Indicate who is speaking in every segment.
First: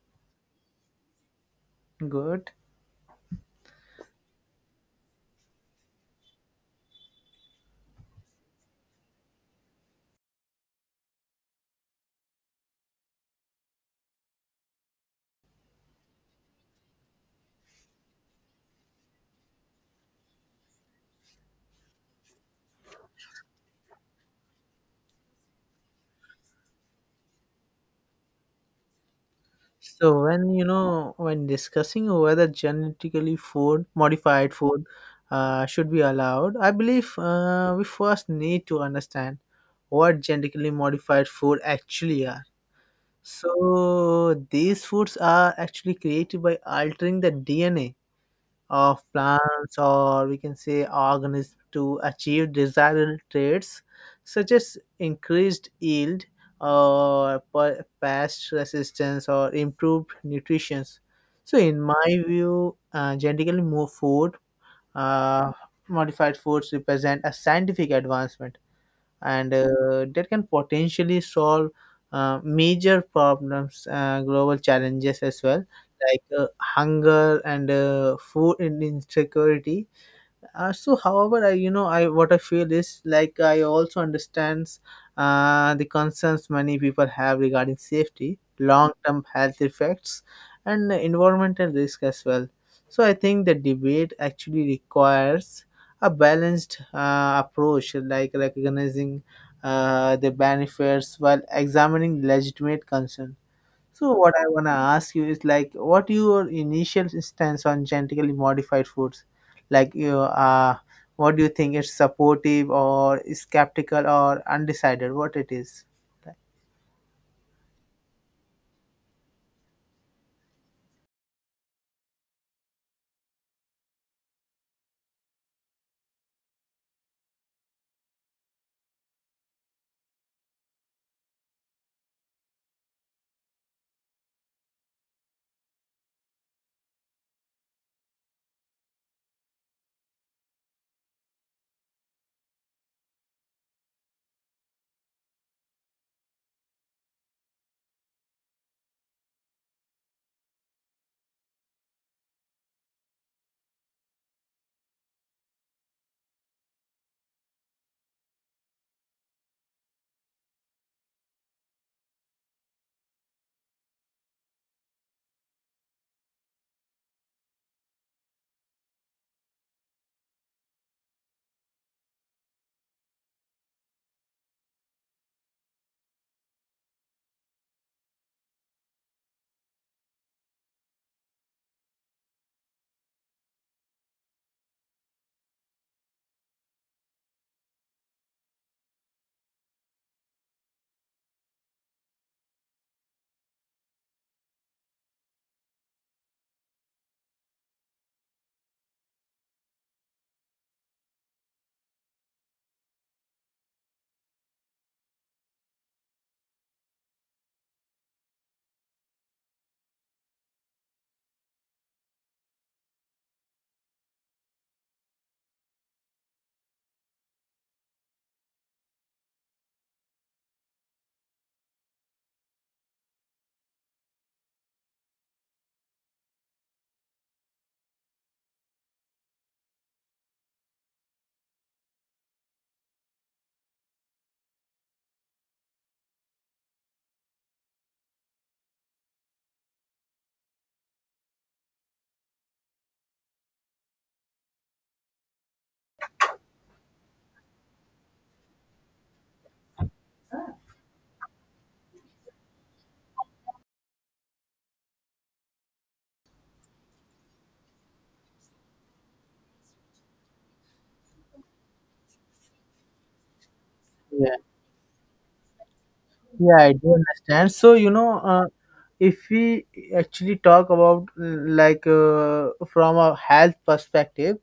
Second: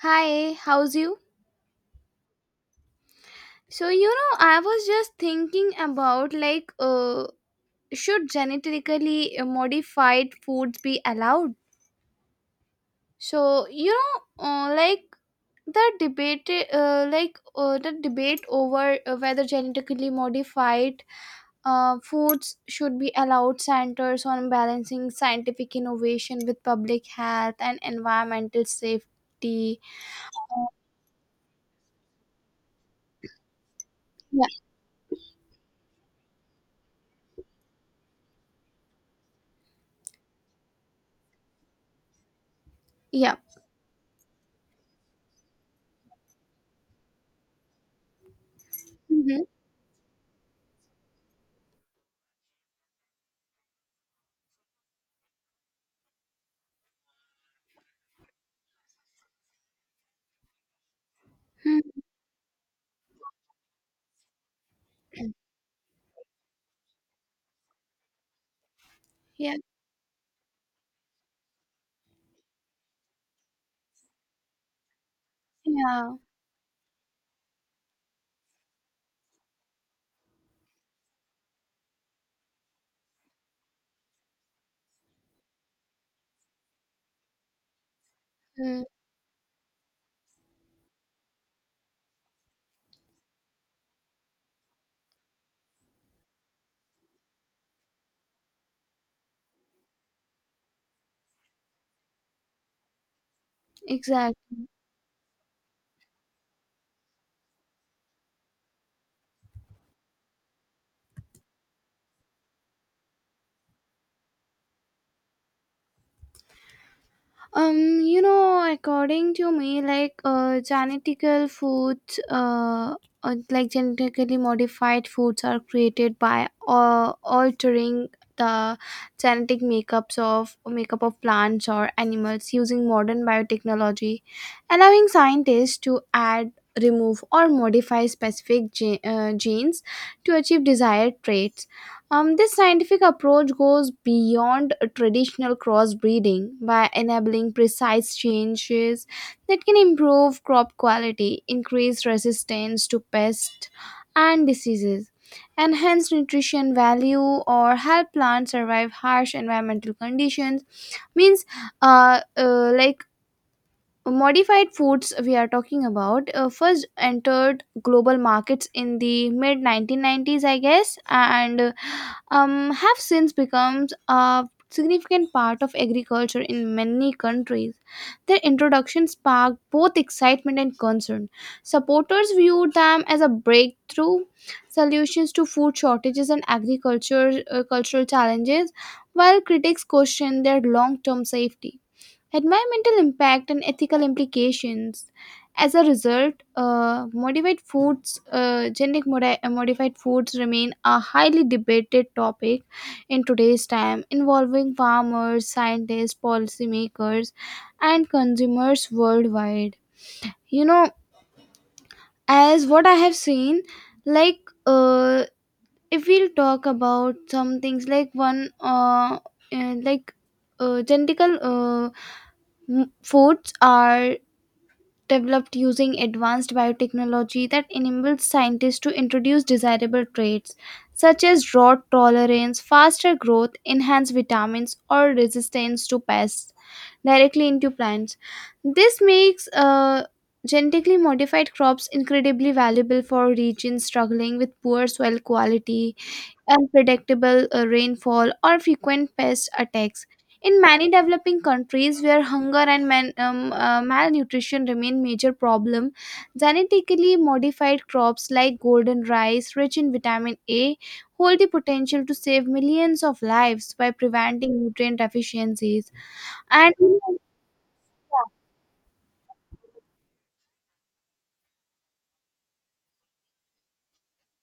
Speaker 1: Hi, how's you?
Speaker 2: Good.
Speaker 1: I was just thinking about should genetically modified foods be allowed? So, you know, like the debate, like The debate over whether genetically modified foods should be allowed centers on balancing scientific innovation with public health and environmental safety.
Speaker 2: So when you
Speaker 1: Uh,
Speaker 2: know when discussing whether genetically food
Speaker 1: Yeah,
Speaker 2: modified food should be allowed, I believe we first need to understand what genetically modified food actually are.
Speaker 1: yeah,
Speaker 2: So these foods are actually created by altering the DNA of
Speaker 1: mm-hmm.
Speaker 2: plants, or we can say organisms, to achieve desired traits such as increased yield or pest resistance or improved nutrition. So, in my view, uh, modified foods represent a scientific advancement, and
Speaker 1: yeah,
Speaker 2: that can potentially solve major problems, global challenges as well,
Speaker 1: yeah.
Speaker 2: like hunger and food insecurity. So, however, I you know I what I feel is, like, I also understand the concerns many people have regarding safety,
Speaker 1: Hmm.
Speaker 2: long-term health effects, and environmental risk as well. So, I think the debate actually requires a balanced approach, like recognizing the benefits while examining legitimate concerns. So what I
Speaker 1: Exactly.
Speaker 2: wanna ask you is, like, what your initial stance on genetically modified foods? Like, you what do you think? It's supportive or skeptical or undecided? What it is?
Speaker 1: According to me, genetically modified foods are created by altering the genetic makeup of plants or animals using modern biotechnology, allowing scientists to add, remove, or modify specific genes to achieve desired traits. This scientific approach goes beyond traditional crossbreeding by enabling precise changes that can improve crop quality, increase resistance to pests and diseases, enhance nutrition value, or help plants survive harsh environmental conditions. Means, like Modified foods we are talking about first entered global markets in the mid 1990s, I guess, and have since become a significant part of agriculture in many countries. Their introduction sparked both excitement and concern. Supporters viewed them as a breakthrough solutions to food shortages and agriculture cultural challenges, while critics questioned their long-term safety, environmental impact, and ethical implications. As a result, modified foods, genetic modi- modified foods remain a highly debated topic in today's time, involving farmers, scientists, policymakers, and consumers worldwide. You know, as what I have seen, like uh, if we'll talk about some things like one, like genetical uh, m- foods are developed using advanced biotechnology that enables scientists to introduce desirable traits such as drought tolerance, faster growth, enhanced vitamins, or resistance to pests directly into plants. This makes genetically modified crops incredibly valuable for regions struggling with poor soil quality, unpredictable rainfall, or frequent pest attacks. In many developing countries where hunger and malnutrition remain major problem, genetically modified crops like golden rice, rich in vitamin A, hold the potential to save millions of lives by
Speaker 2: Yeah.
Speaker 1: preventing nutrient deficiencies.
Speaker 2: Yeah, I
Speaker 1: And
Speaker 2: do understand. So, if we actually talk about like from a health perspective,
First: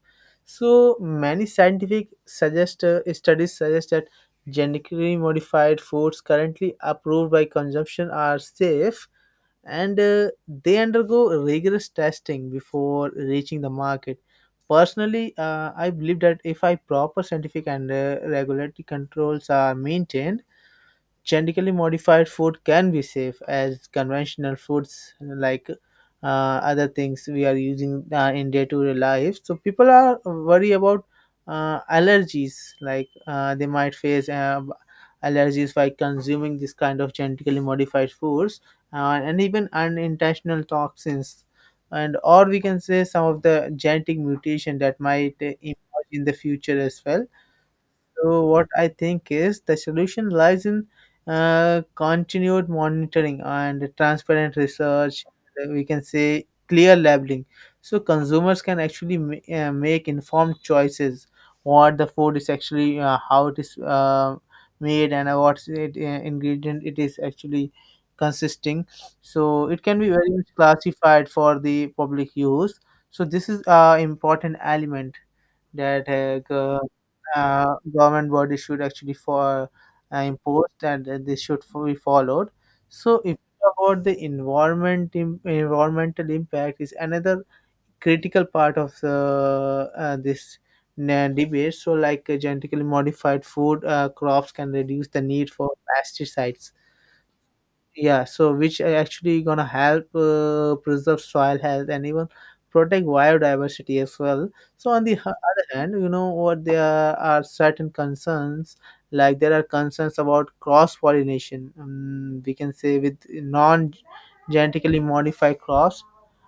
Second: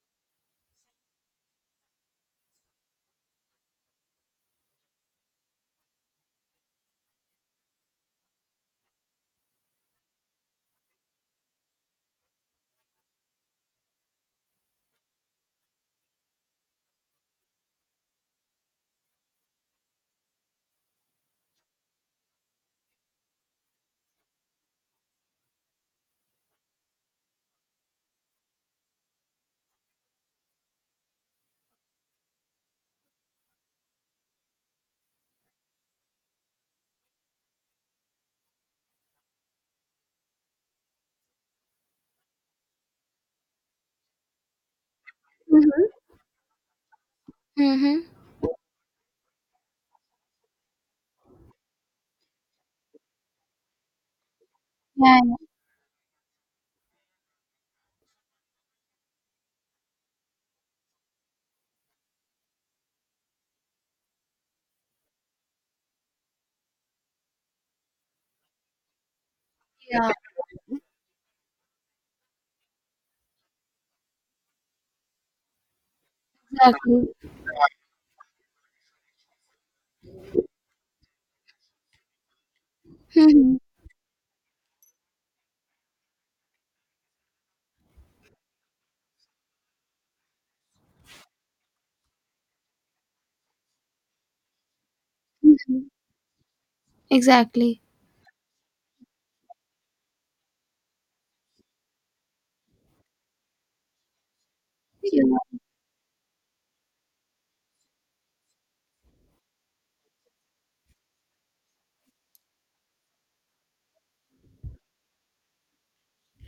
Speaker 2: so many scientific suggest studies suggest that genetically modified foods currently approved by consumption are safe, and they undergo rigorous testing before reaching the market. Personally, I believe that if I proper scientific and regulatory controls are maintained, genetically modified food can be safe as conventional foods, like other things we are using in day-to-day life. So people are worried about allergies, like they might face allergies by consuming this kind of genetically modified foods, and even unintentional toxins, and, or we can say, some of the genetic mutation that might
Speaker 1: mhm.
Speaker 2: emerge in the future as well.
Speaker 1: Mhm.
Speaker 2: So what I think is, the solution lies in continued monitoring and transparent
Speaker 1: Yeah,
Speaker 2: research. We can say clear labeling, so consumers can actually make informed choices. What the food is actually, how it is made, and what ingredient it is actually consisting. So it can be
Speaker 1: yeah,
Speaker 2: very much classified for the public use. So this is a important element that
Speaker 1: exactly.
Speaker 2: government body should actually for impose, and that this should be followed. So if you
Speaker 1: Mhm.
Speaker 2: talk about the environment, environmental impact is another critical part of this debate. So, like genetically modified food crops can reduce the need for
Speaker 1: Mhm.
Speaker 2: pesticides,
Speaker 1: Exactly.
Speaker 2: yeah, so which are actually gonna help preserve soil health and even protect biodiversity as well. So on the
Speaker 1: Yeah,
Speaker 2: other hand, you know what, there are certain concerns, like there are concerns about cross pollination, we can say, with non genetically modified crops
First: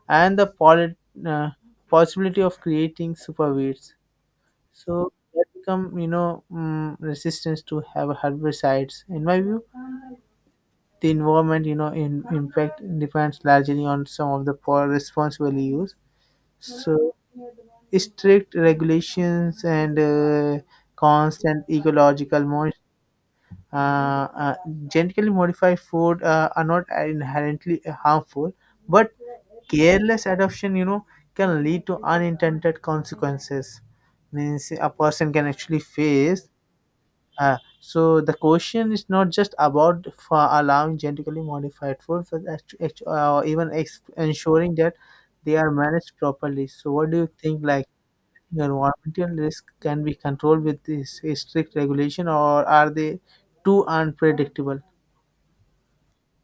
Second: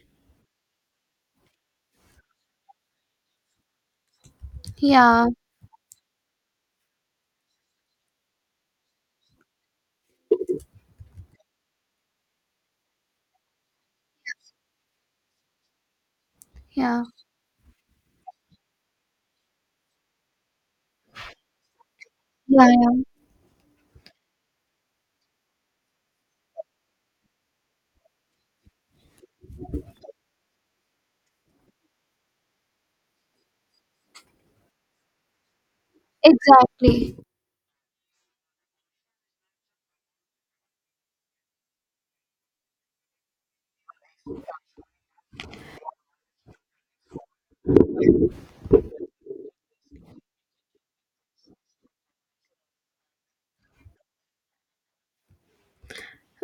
Speaker 2: and the pollen, uh, possibility of creating superweeds, so
Speaker 1: yeah,
Speaker 2: that become, resistance to have herbicides. In my view, the environment, you know in impact depends largely on some of the poor responsible use.
Speaker 1: yeah,
Speaker 2: So strict regulations and constant ecological
Speaker 1: yeah, yeah,
Speaker 2: uh, uh, genetically modified food are not inherently harmful, but careless adoption, can lead to unintended consequences. Means a person can actually face,
Speaker 1: exactly.
Speaker 2: so the question is not just about for allowing genetically modified food, but even ensuring that they are managed properly. So what do you think? Like, environmental risk can be controlled with this strict regulation, or are they too unpredictable?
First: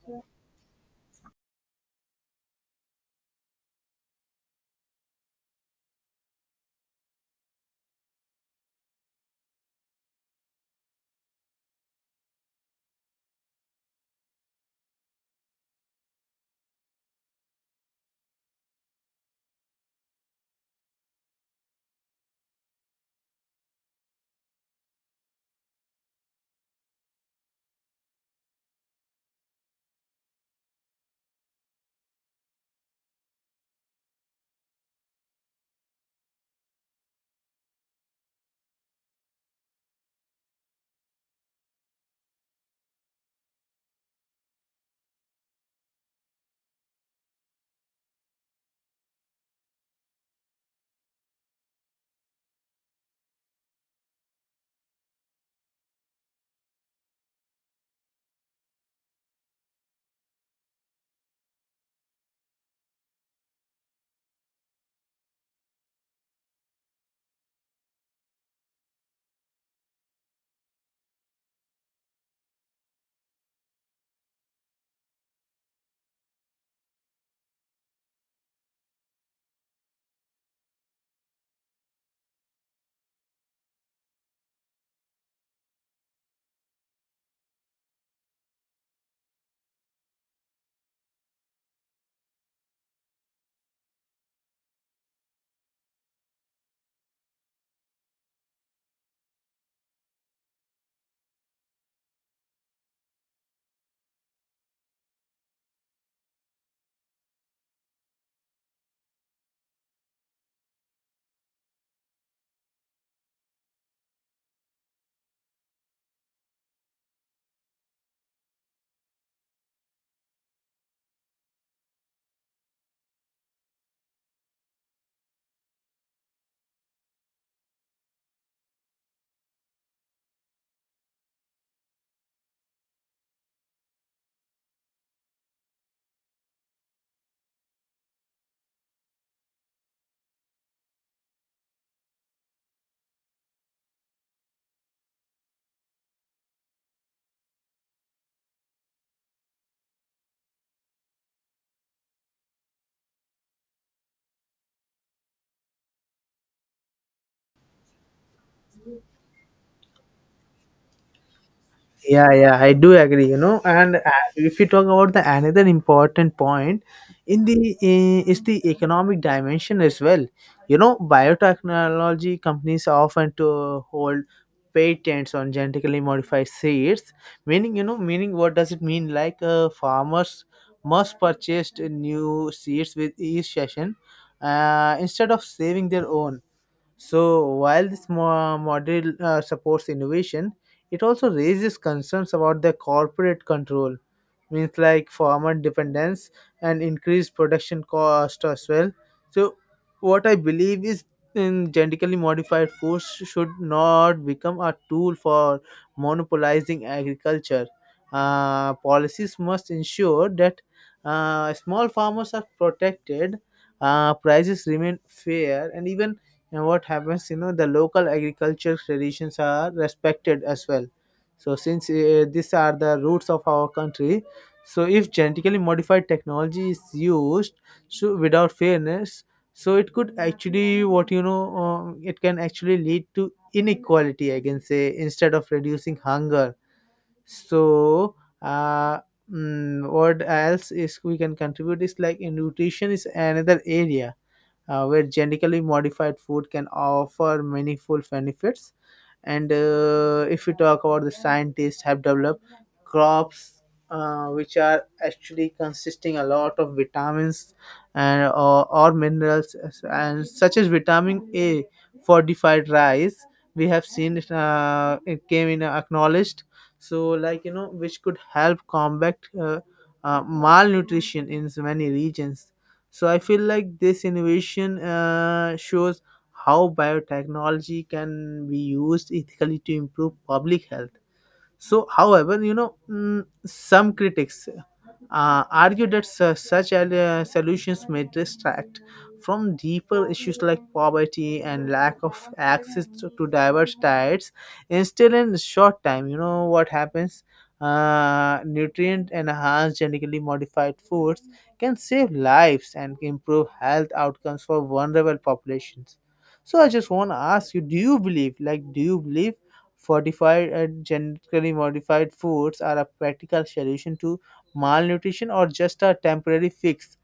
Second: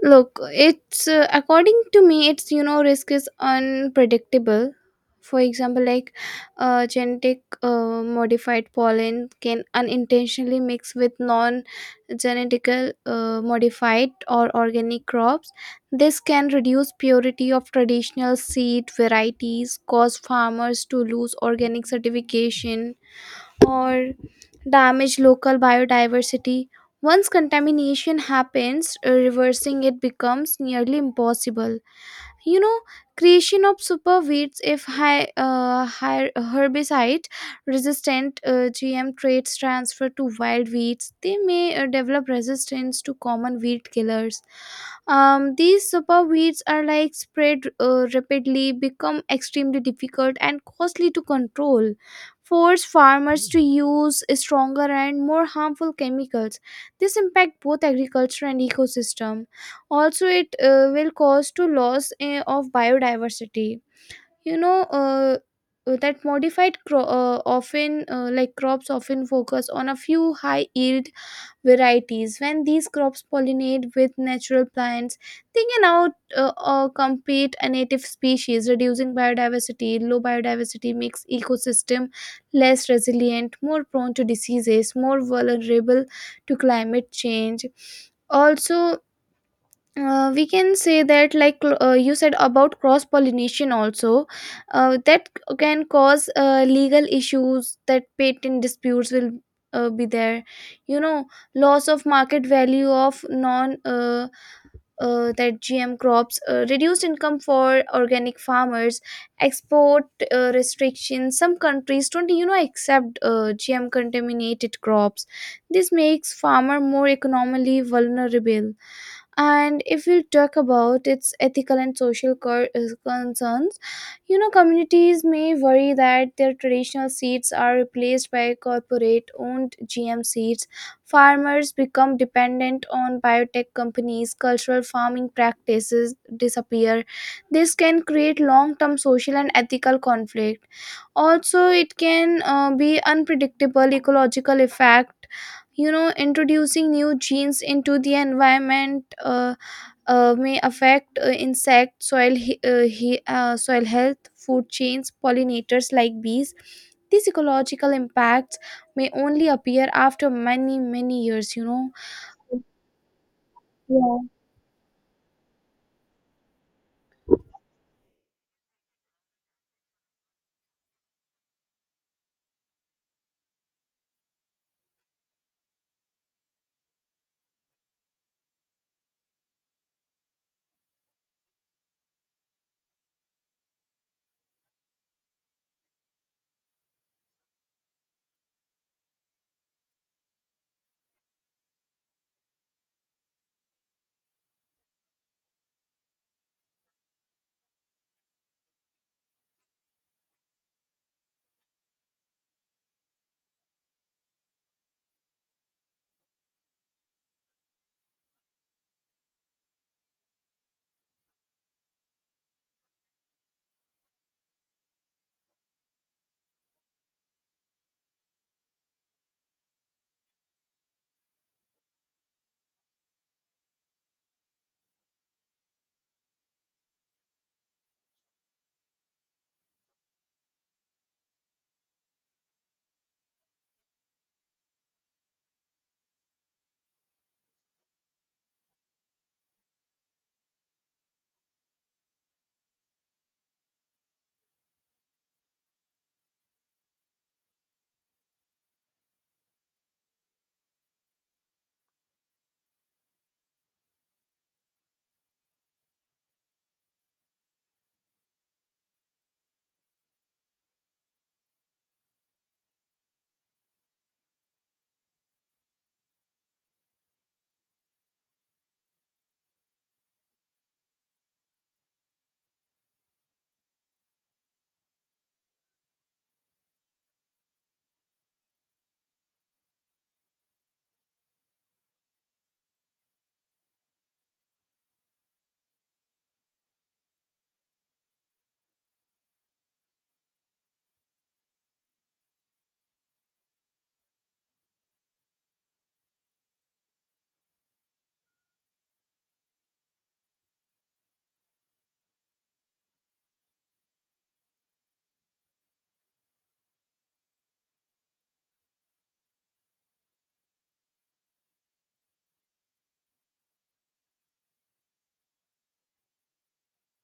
Speaker 1: Look, it's according to me, risk is unpredictable. For example, genetic modified pollen can unintentionally mix with non genetical modified or organic crops. This can reduce purity of traditional seed varieties, cause farmers to lose organic certification, or damage local biodiversity. Once contamination happens, reversing it becomes nearly impossible, you know. Creation of super weeds: if high herbicide resistant GM traits transfer to wild weeds, they may develop resistance to common weed killers. These super weeds are like spread rapidly, become extremely difficult and costly to control, force farmers to use stronger and more harmful chemicals. This impact both agriculture and ecosystem. Also, it will cause to loss of biodiversity, you know. Uh, that modified cro- often like Crops often focus on a few high yield varieties. When these crops pollinate with natural plants, they can out compete a native species, reducing biodiversity. Low biodiversity makes ecosystem less resilient, more prone to diseases, more vulnerable to climate change. Also, we can say that you said about cross pollination also, that can cause legal issues, that patent disputes will be there, you know. Loss of market value of non that GM crops, reduced income for organic farmers, export restrictions. Some countries don't, you know, accept GM contaminated crops. This makes farmer more economically vulnerable. And if we talk about its ethical and social concerns, you know, communities may worry that their traditional seeds are replaced by corporate owned GM seeds, farmers become dependent on biotech companies, cultural farming practices disappear. This can create long term social and ethical conflict. Also, it can be unpredictable ecological effect, you know, introducing new genes into the environment. May affect insect, soil health, food chains, pollinators like bees. These ecological impacts may only appear after many many years, you know.
Speaker 2: Yeah, yeah, I do agree, you know. And
Speaker 1: Yeah,
Speaker 2: if you talk about the another important point in the is the economic dimension as well. You know, biotechnology companies often to hold patents on genetically modified seeds, meaning what does it mean? Like farmers must purchase new seeds with each session instead of saving their own. So while this model supports innovation, it also raises concerns about the corporate control. Means, like, farmer dependence and increased production cost as well. So what I believe is, in genetically modified foods should not become a tool for monopolizing agriculture. Policies must ensure that small farmers are protected, prices remain fair, and even, you know, what happens, you know, the local agriculture traditions are respected as well. So since these are the roots of our country, so if genetically modified technology is used, so without fairness, so it could actually what you know it can actually lead to inequality, I can say, instead of reducing hunger. So uh, what else is we can contribute is, like, in nutrition is another area where genetically modified food can offer meaningful benefits. And if we talk about the scientists have developed crops which are actually consisting a lot of vitamins, and or minerals, and such as vitamin A fortified rice, we have seen it. It came in, acknowledged. So, like, which could help combat malnutrition in so many regions. So I feel like this innovation shows how biotechnology can be used ethically to improve public health. So, however, some critics argue that such solutions may distract from deeper issues like poverty and lack of access to diverse diets. Instead, in short time, you know what happens? Nutrient enhanced genetically modified foods can save lives and improve health outcomes for vulnerable populations. So I just want to ask you: Do you believe fortified and genetically modified foods are a practical solution to malnutrition, or just a temporary fix?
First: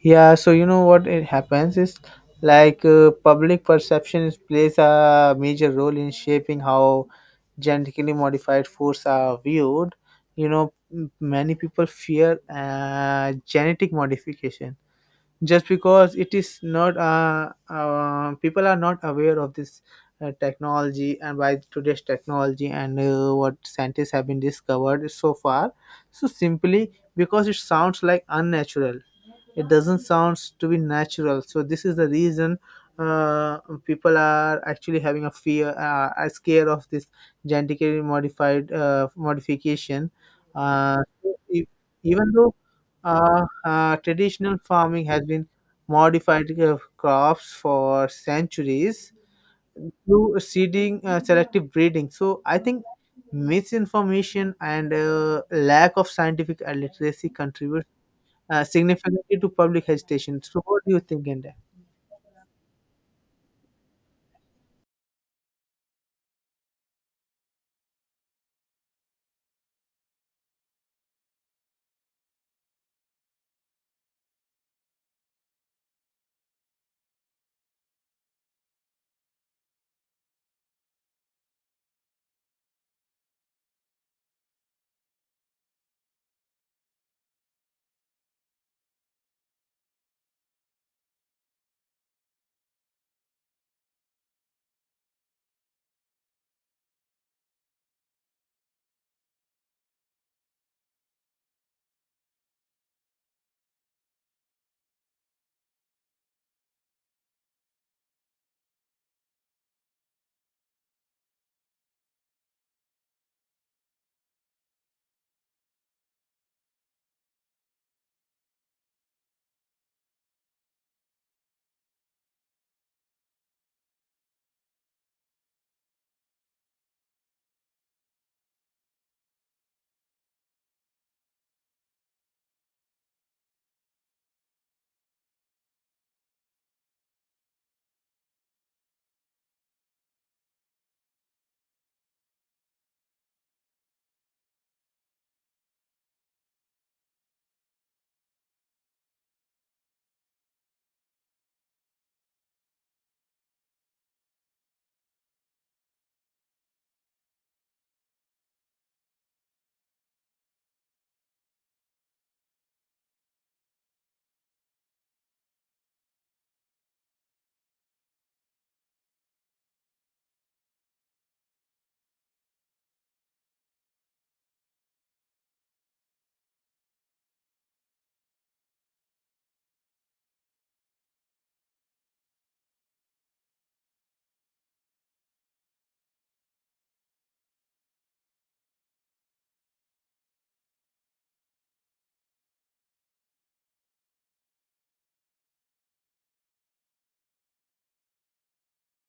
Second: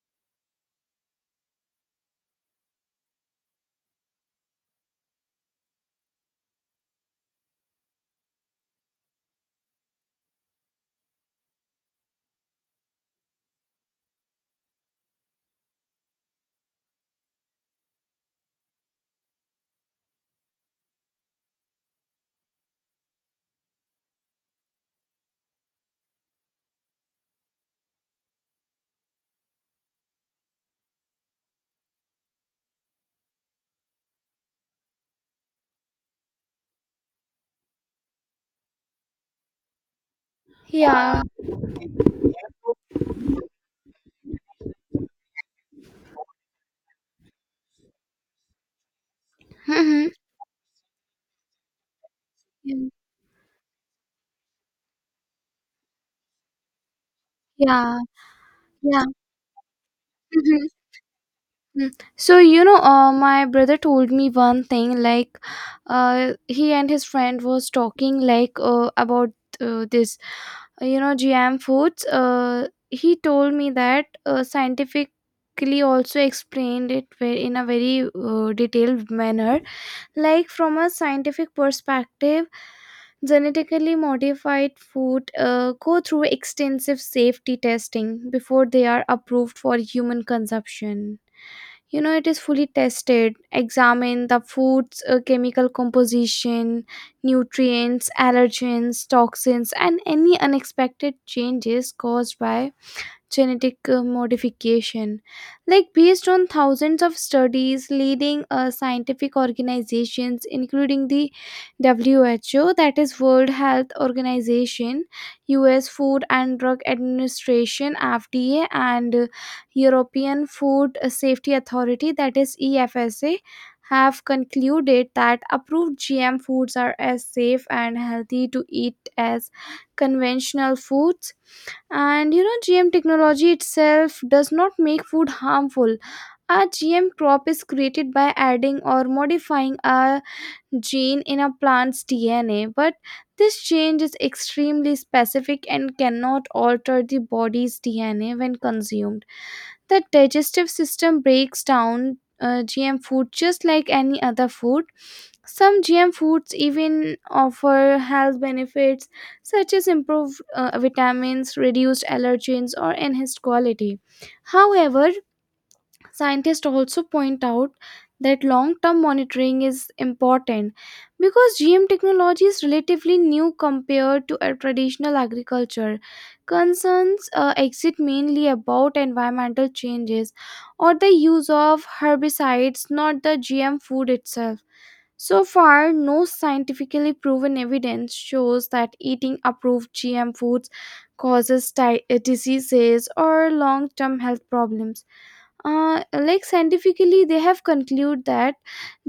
Speaker 2: Yeah, so you know what it happens is, like public perception plays a major role in shaping how genetically modified foods are viewed. You know, many people fear genetic modification just because it is not people are not aware of this technology, and by today's technology and what scientists have been discovered so far. So simply because it sounds like unnatural, it doesn't sound to be natural, so this is the reason uh, people are actually having a fear, are scared of this genetically modified modification. uh,
Speaker 1: yeah,
Speaker 2: e- Even though traditional farming has been modified crops for centuries
Speaker 1: mhm,
Speaker 2: through seeding selective breeding, so I think
Speaker 1: yeah,
Speaker 2: misinformation and lack of scientific literacy contributes
Speaker 1: yeah. Yeah.
Speaker 2: significantly to public hesitation. So,
Speaker 1: Mhm.
Speaker 2: what do you think, in
Speaker 1: Mm. So, you know, my brother told me one thing, like he and his friend was talking like about uh, this, you know, GM foods. He told me that scientifically also explained it in a very detailed manner. Like from a scientific perspective, genetically modified food go through extensive safety testing before they are approved for human consumption. You know, it is fully tested, examine the food's chemical composition, nutrients, allergens, toxins, and any unexpected changes caused by genetic modification. Like based on thousands of studies, leading scientific organizations, including the WHO, that is World Health Organization, US Food and Drug Administration, FDA, and European Food Safety Authority, that is EFSA, have concluded that approved GM foods are as safe and healthy to eat as conventional foods. And you know, GM technology itself does not make food harmful. A GM crop is created by adding or modifying a gene in a plant's DNA, but this change is extremely specific and cannot alter the body's DNA when consumed. The digestive system breaks down GM food just like any other food. Some GM foods even offer health benefits such as improved vitamins, reduced allergens, or enhanced quality. However, scientists also point out that long term monitoring is important because GM technology is relatively new compared to a traditional agriculture. Concerns exist mainly about environmental changes or the use of herbicides, not the GM food itself. So far, no scientifically proven evidence shows that eating approved GM foods causes diseases or long term health problems. Like scientifically they have concluded that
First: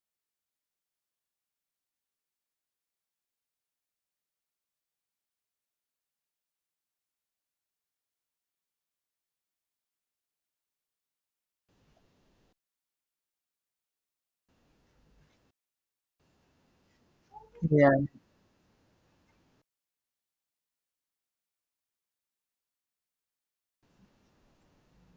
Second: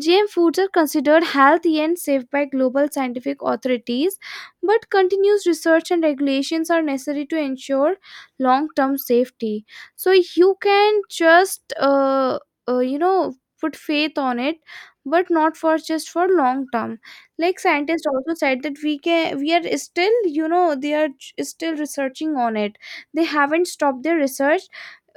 Speaker 1: GM foods are considered healthy and safe by global scientific authorities, but continuous research and regulations are necessary to ensure long term safety. So you can just you know, put faith on it, but not for just for long term. Like
Speaker 2: yeah.
Speaker 1: scientists also said that we are still, you know, they are still researching on it. They haven't stopped their research.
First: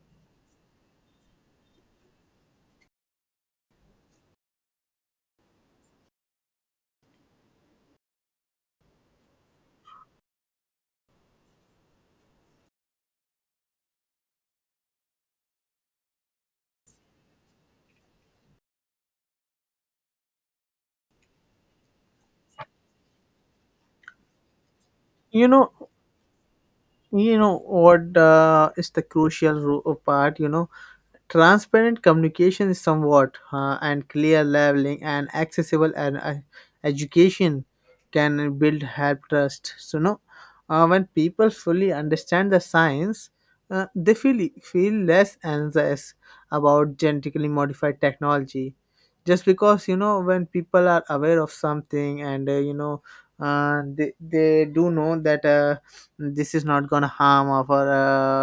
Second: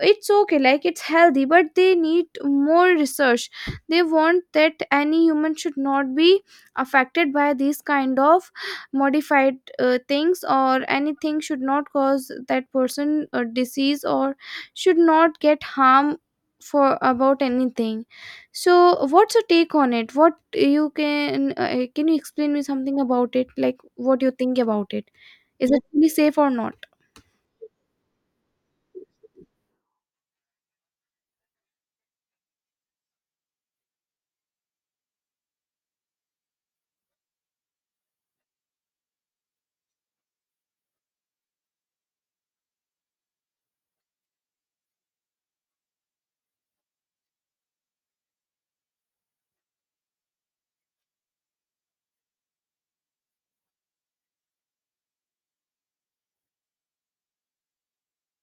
Speaker 1: It's okay, like it's healthy, but they need more research. They want that any human should not be affected by these kind of modified things, or anything should not cause that person a disease or should not get harm for about anything. So what's your take on it? What you can, can you explain me something about it, like what you think about it,
Speaker 2: You
Speaker 1: is
Speaker 2: know,
Speaker 1: it really safe or not?
Speaker 2: you know what is the crucial part. You know, transparent communication is somewhat, and clear labeling and accessible, and education can build help trust. So no, when people fully understand the science, they feel less anxious about genetically modified technology. Just because, you know, when people are aware of something, and they do know that this is not gonna harm our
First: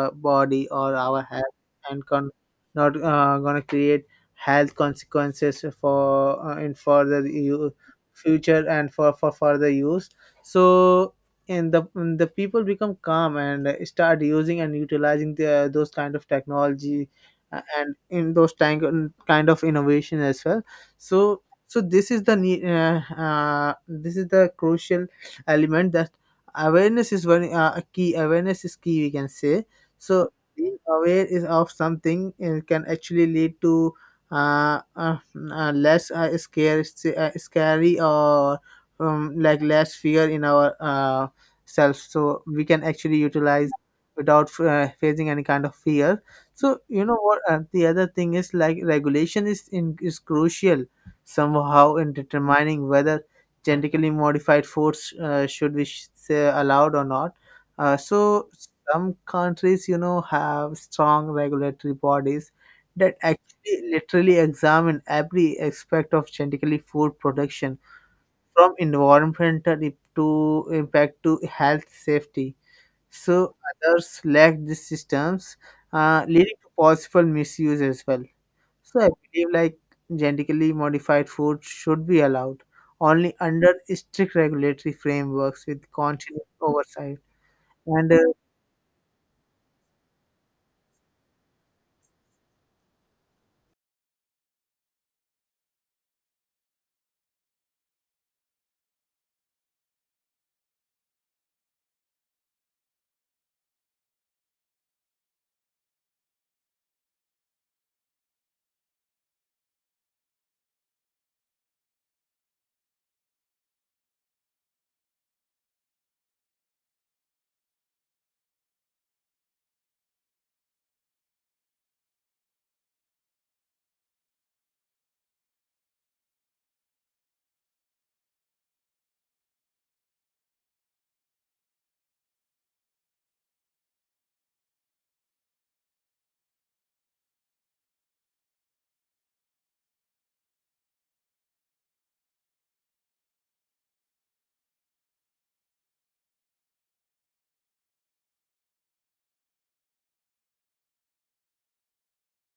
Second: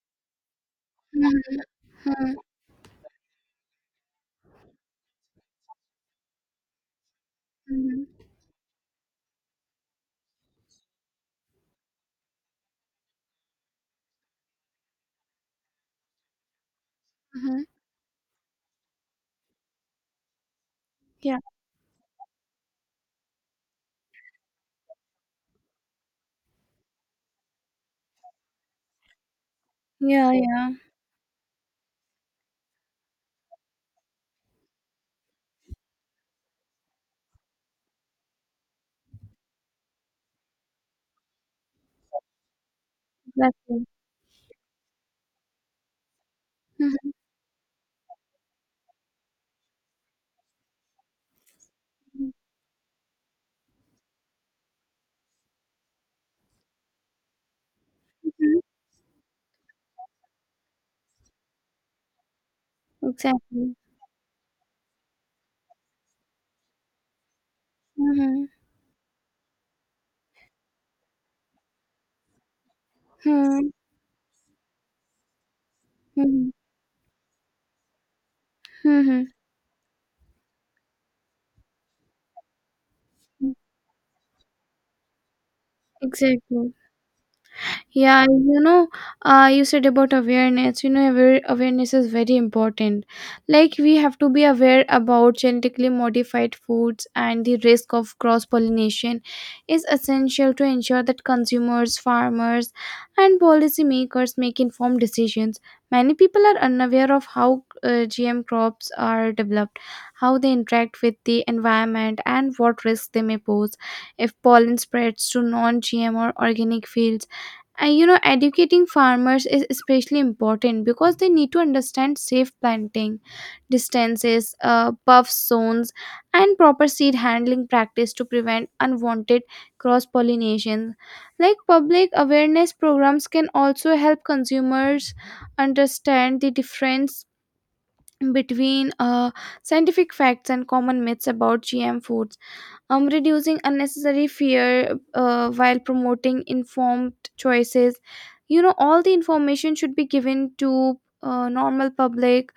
Speaker 2: body or our
Speaker 1: Mhm,
Speaker 2: health, and
Speaker 1: mhm,
Speaker 2: not going to create health consequences for in further
Speaker 1: mhm,
Speaker 2: future, and for further use. So, and the people become calm and start using and utilizing the, those kind of technology,
Speaker 1: mhm.
Speaker 2: and in those tank, kind of innovation as well.
Speaker 1: Yeah.
Speaker 2: So so this is the this is the crucial element, that awareness is one a key. Awareness is key, we can say. So
Speaker 1: Yeah, yeah,
Speaker 2: being aware is of something can actually lead to, uh, uh, less, scary, or like less fear in our self, so we can actually utilize
Speaker 1: exactly.
Speaker 2: without facing any kind of fear. So you
Speaker 1: Mhm,
Speaker 2: know what, the other thing is like regulation is crucial, somehow, in determining whether genetically modified foods should be say allowed or not. So
Speaker 1: mhm,
Speaker 2: some countries, you know, have strong regulatory bodies that
Speaker 1: exactly.
Speaker 2: actually literally examine every aspect of genetically food production,
Speaker 1: Mhm,
Speaker 2: from environmental I- to impact to health safety. So
Speaker 1: mhm,
Speaker 2: others lack these systems,
Speaker 1: mhm,
Speaker 2: leading to possible misuse as well.
Speaker 1: mhm,
Speaker 2: So I
Speaker 1: mhm.
Speaker 2: believe like genetically modified food should be allowed only under strict regulatory frameworks with continuous
Speaker 1: Exactly.
Speaker 2: oversight. And
Speaker 1: Yeah, you know, you said about awareness. You know, awareness is very important. Like, we have to be aware about genetically modified foods, and the risk of cross pollination is essential to ensure that consumers, farmers, and policymakers make informed decisions. Many people are unaware of how GM crops are developed, how they interact with the environment, and what risks they may pose if pollen spreads to non GM or organic fields. And you know, educating farmers is especially important because they need to understand safe planting distances, buff zones, and proper seed handling practice to prevent unwanted cross pollination. Like public awareness programs can also help consumers understand the difference between scientific facts and common myths about GM foods, reducing unnecessary fear while promoting informed choices. You know, all the information should be given to normal public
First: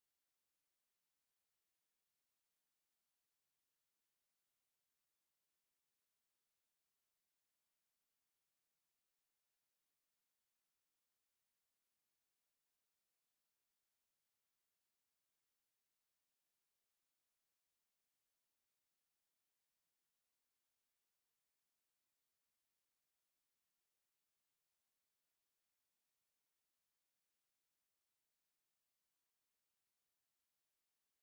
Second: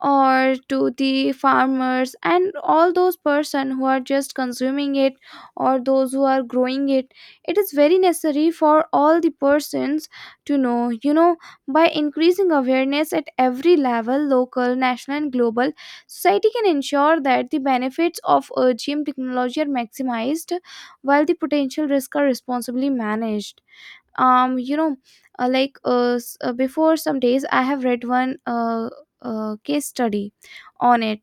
Speaker 1: or to the farmers and all those person who are just consuming it, or those who are growing it. It is very necessary for all the persons to know, you know. By increasing awareness at every level, local, national, and global, society can ensure that the benefits of GM technology are maximized while the potential risks are responsibly managed. You know, before some days, I have read one case study on it.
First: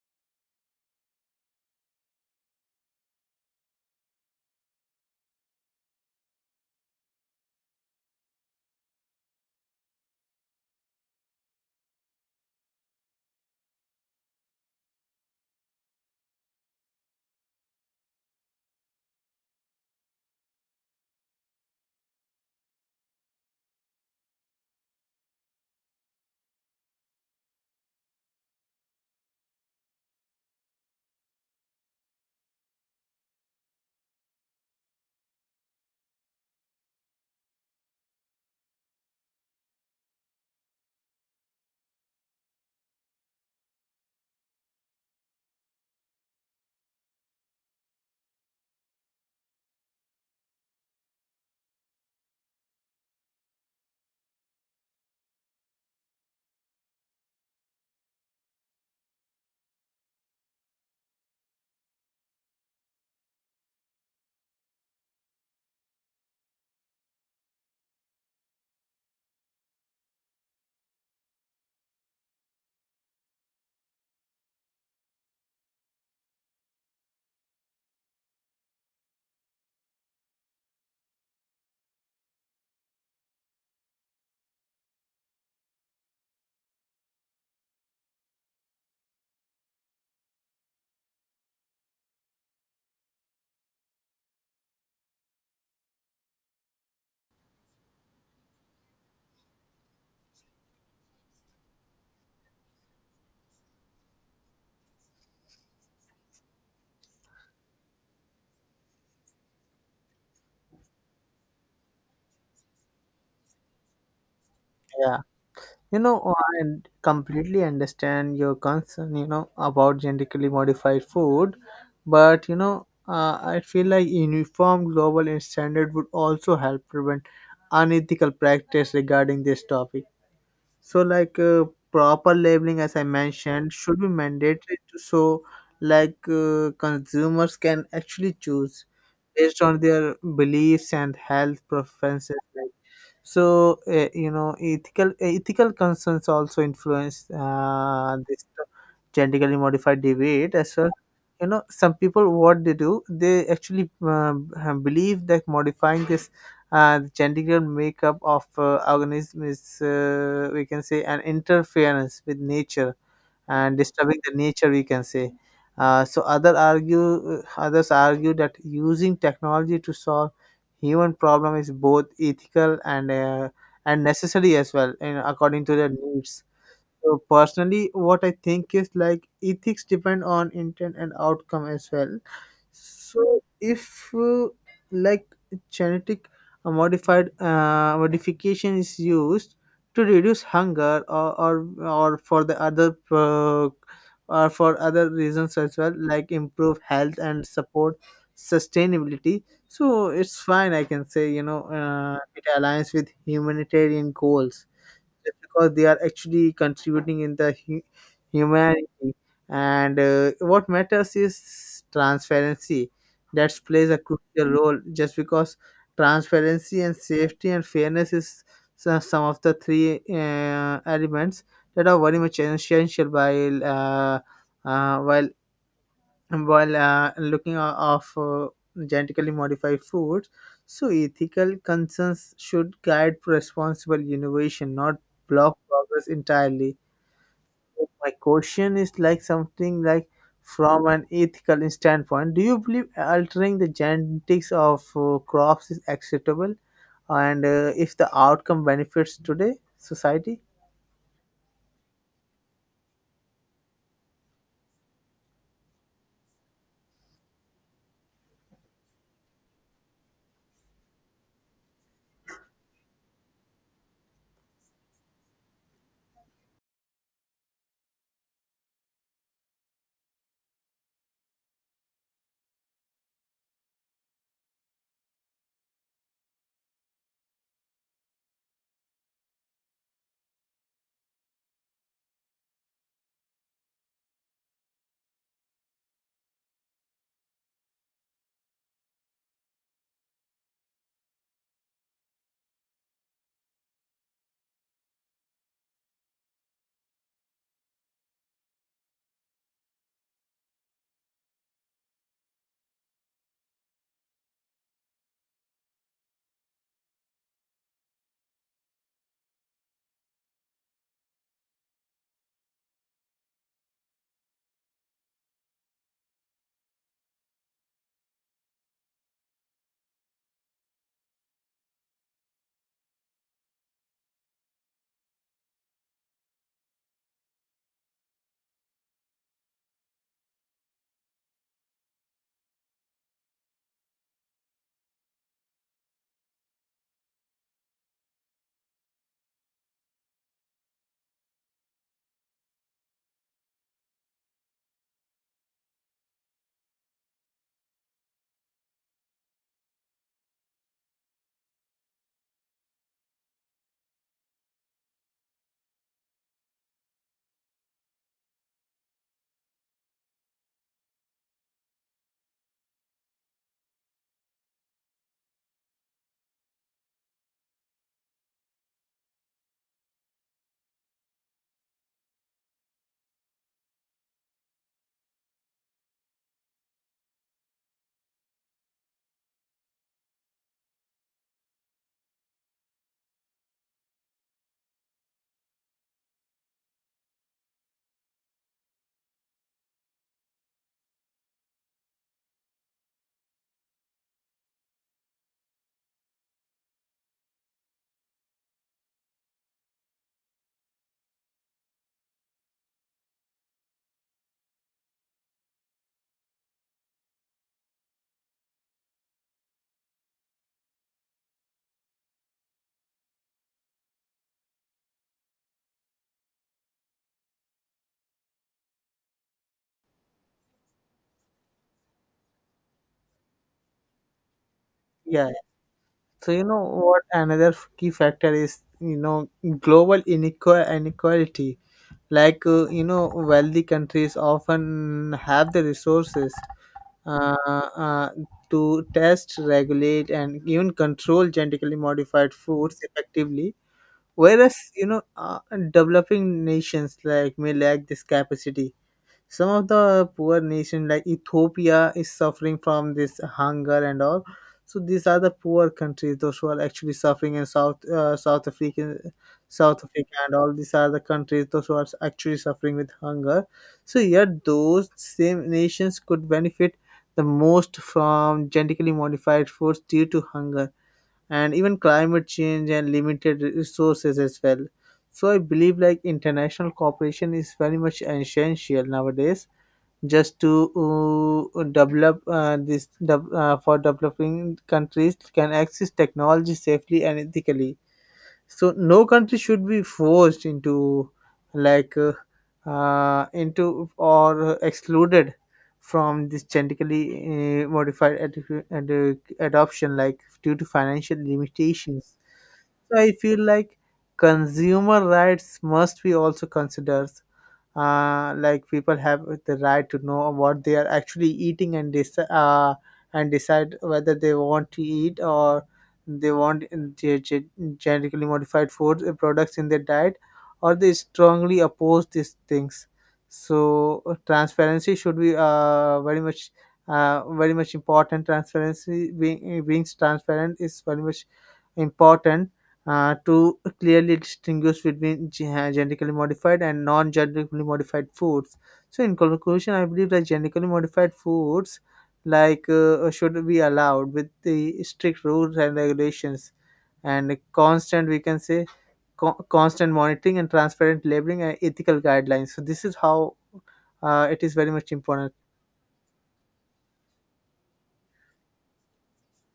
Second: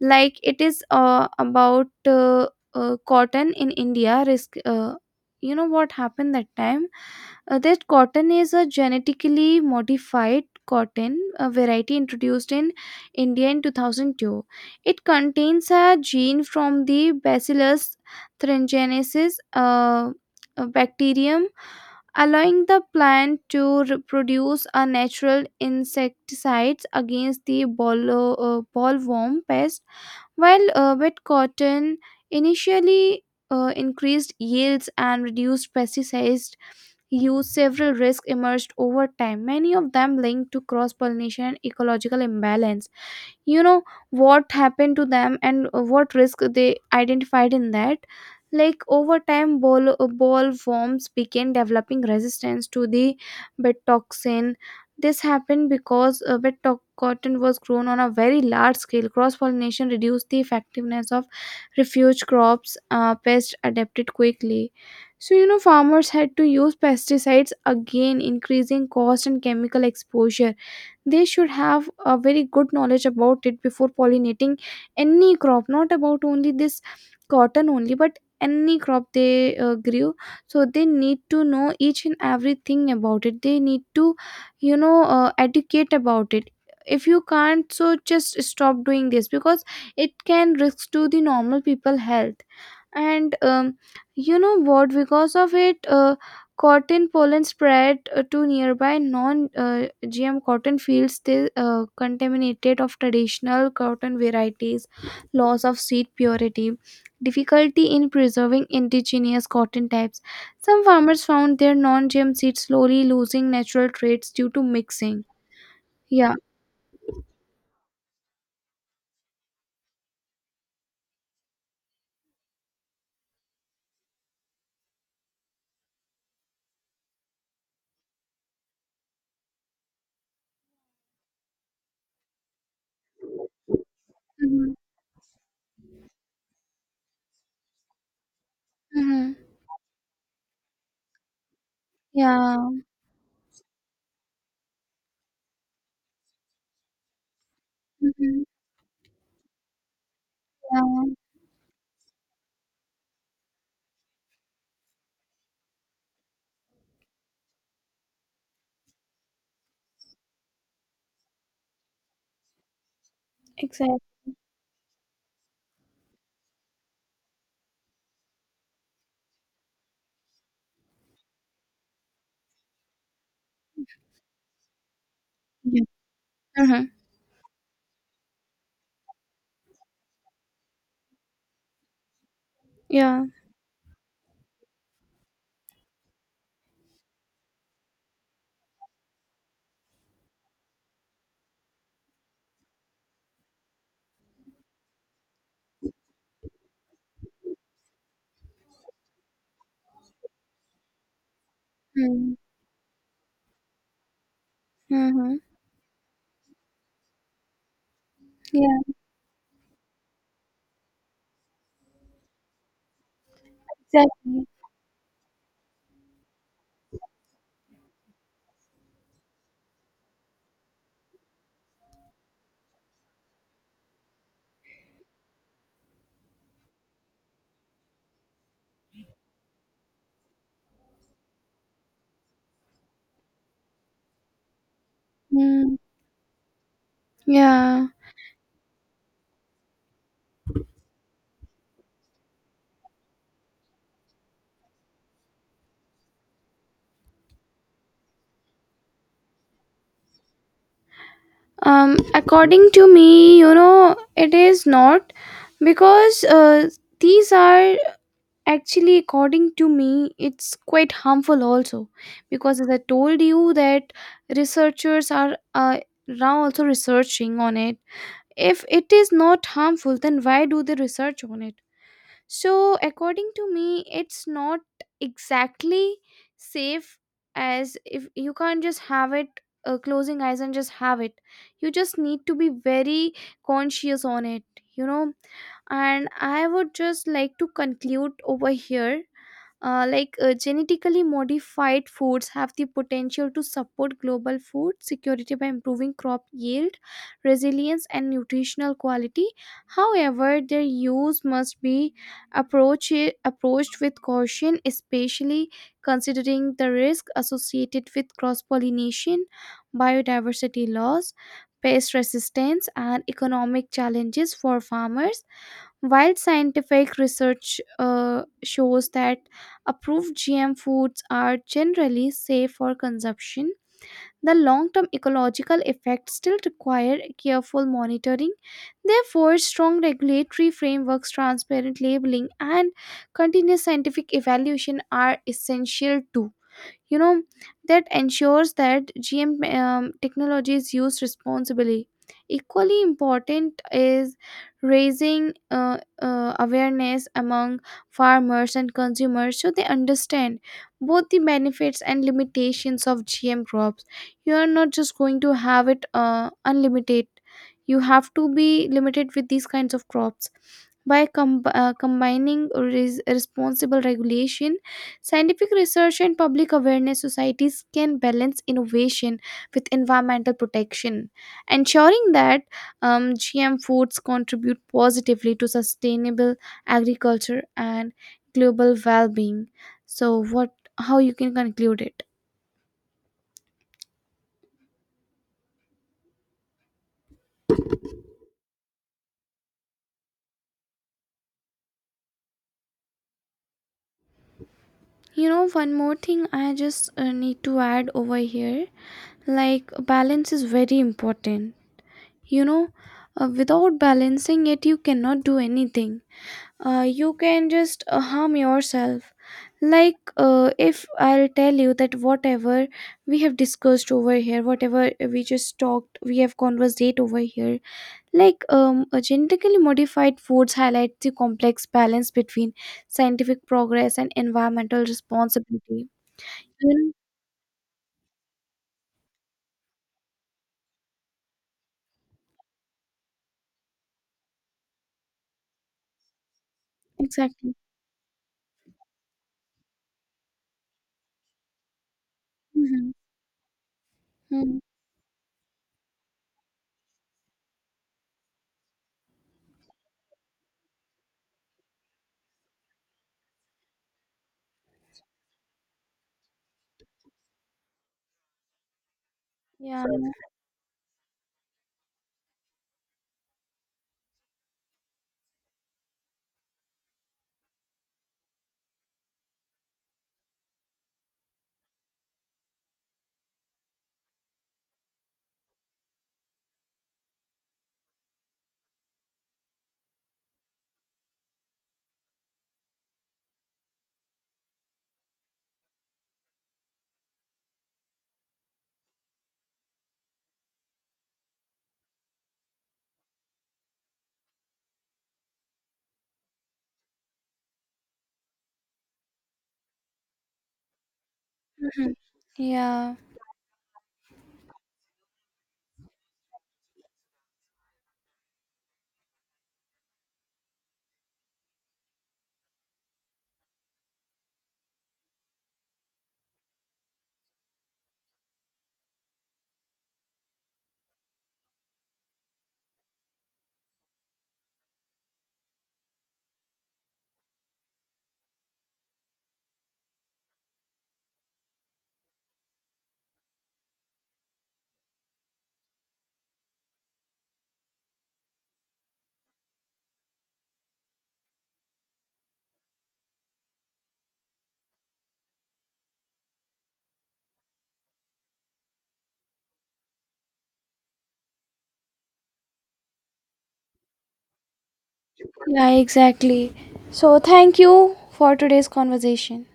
Speaker 1: Like it is about cotton in India risk. You know what happened that time? That cotton is a genetically modified cotton, a variety introduced in India in 2002. It contains a gene from the Bacillus thuringiensis, a bacterium, allowing the plant to produce a natural insecticides against the bollworm pest. While wet cotton initially increased yields and reduced pesticide use, several risks emerged over time, many of them linked to cross pollination and ecological imbalance. You know what happened to them and what risk they identified in that? Like over time, ballworms began developing resistance to the bed toxin. This happened because cotton was grown on a very large scale. Cross pollination reduced the effectiveness of refuge crops, pests adapted quickly. So you know, farmers had to use pesticides again, increasing cost and chemical exposure. They should have a very good knowledge about it before pollinating any crop, not about only this cotton only, but any crop they grew. So they need to know each and everything about it. They need to, you know, educate about it. If you can't, so just stop doing this, because it can risk to the normal people health. And you know what, because of it, cotton pollen spread to nearby non-GM cotton fields, still contaminated of traditional cotton varieties, loss of seed purity, difficulty in preserving indigenous cotton types. Some farmers found their non-GM seeds slowly losing natural traits due to
Speaker 2: yeah.
Speaker 1: mixing.
Speaker 2: You know, oh,
Speaker 1: Yeah.
Speaker 2: I completely understand your concern, you know, about genetically modified food, but, you know, I feel like uniform global standard would also help prevent unethical practice regarding this topic. So, like proper labeling, as I mentioned, should be
Speaker 1: Hmm,
Speaker 2: mandatory, so like consumers can actually choose
Speaker 1: hmm.
Speaker 2: based on their beliefs and health preferences.
Speaker 1: Yeah.
Speaker 2: So you know, ethical concerns also influence
Speaker 1: Hmm.
Speaker 2: this genetically modified debate as well.
Speaker 1: Yeah.
Speaker 2: You know, some people, what they do, they actually believe that modifying this genetic makeup of organism is, we can say, an interference with nature, and
Speaker 1: Exactly.
Speaker 2: disturbing the nature, we can say. So others argue that using technology to solve human problem is both ethical and, and necessary as well, you know, according to
Speaker 1: Yeah.
Speaker 2: their needs.
Speaker 1: Mhm.
Speaker 2: So personally, what I think is, like, ethics depend on intent and outcome as well.
Speaker 1: Yeah.
Speaker 2: So if like genetic modified modification is used to reduce hunger, or for other reasons as well, like improve health and support sustainability. So it's fine, I can say. You know, it aligns with humanitarian goals,
Speaker 1: Mm-hmm.
Speaker 2: just because they are actually contributing in the
Speaker 1: Yeah.
Speaker 2: humanity. And what matters is transparency, that plays a
Speaker 1: Exactly.
Speaker 2: crucial role, just because transparency and safety and fairness is some of the three elements that are very much essential while uh, while looking of genetically modified foods. So ethical concerns should guide responsible innovation, not block
Speaker 1: Mm.
Speaker 2: progress entirely.
Speaker 1: Yeah.
Speaker 2: My question is, like, something, like, from an ethical standpoint, do you believe altering the genetics of crops is acceptable, and if the outcome benefits today society?
Speaker 1: According to me, you know, it is not, because these are, actually according to me, it's quite harmful also, because as I told you that researchers are, now also researching on it. If it is not harmful, then why do they research on it? So according to me, it's not exactly safe. As if you can't just have it closing eyes and just have it, you just need to be very conscious on it, you know. And I would just like to conclude over here. Genetically modified foods have the potential to support global food security by improving crop yield, resilience, and nutritional quality. However, their use must be approached with caution, especially considering the risk associated with cross pollination, biodiversity loss, pest resistance, and economic challenges for farmers. While scientific research shows that approved GM foods are generally safe for consumption, the long term ecological effects still require careful monitoring. Therefore, strong regulatory frameworks, transparent labeling, and continuous scientific evaluation are essential too, you know, that ensures that GM technology is used responsibly. Equally important is raising awareness among farmers and consumers so they understand both the benefits and limitations of GM crops. You are not just going to have it unlimited. You have to be limited with these kinds of crops. By combining responsible regulation, scientific research, and public awareness, societies can balance innovation with environmental protection, ensuring that GM foods contribute positively to sustainable agriculture and global well-being. So, what? How you can conclude it? You know, one more thing I just need to add over here, like balance is very important. You know, without balancing it, you cannot do anything. You can just harm yourself. Like, if I'll tell you that whatever we have discussed over here, whatever we just talked, we have conversate over here, like, genetically modified foods highlight the complex balance between scientific progress and environmental
Speaker 2: Yeah,
Speaker 1: responsibility. You
Speaker 2: so you know
Speaker 1: know?
Speaker 2: what another key factor is, you know, global inequality. Like, you know, wealthy countries often have the resources, uh,
Speaker 1: Exactly.
Speaker 2: uh, to test, regulate, and even control genetically modified foods
Speaker 1: Hmm,
Speaker 2: effectively, whereas,
Speaker 1: hmm.
Speaker 2: you know, developing nations, like, may lack this capacity. Some of the poor nation like Ethiopia is suffering from this hunger and all. So these are the poor countries, those who are actually suffering in South
Speaker 1: Yeah.
Speaker 2: Africa and all. These are the countries, those who are actually suffering with hunger. So yet, those same nations could benefit the most from genetically modified foods due to hunger and even climate change and limited resources as well. So I believe like international cooperation is very much essential nowadays, just to develop, for developing countries can access technology safely and ethically. So no country should be forced into, like, into or excluded from this genetically modified adoption, like, due to financial
Speaker 1: Hmm.
Speaker 2: limitations.
Speaker 1: Yeah.
Speaker 2: So I feel like consumer rights must be also considered, like people have the right to know what they are actually eating, and and decide whether they want to eat, or they want ge- ge- genetically modified food products in their diet, or they strongly oppose these things. So transparency should be, very much important. Transparency, being transparent, is very much important, to clearly distinguish between genetically modified and non-genetically modified foods. So, in conclusion, I believe that genetically modified foods, like, should be allowed with the strict rules and regulations, and constant, we can say, constant monitoring and transparent labeling and ethical guidelines. So, this is how it is very much important.
Speaker 1: Yeah, exactly. So, thank you for today's conversation.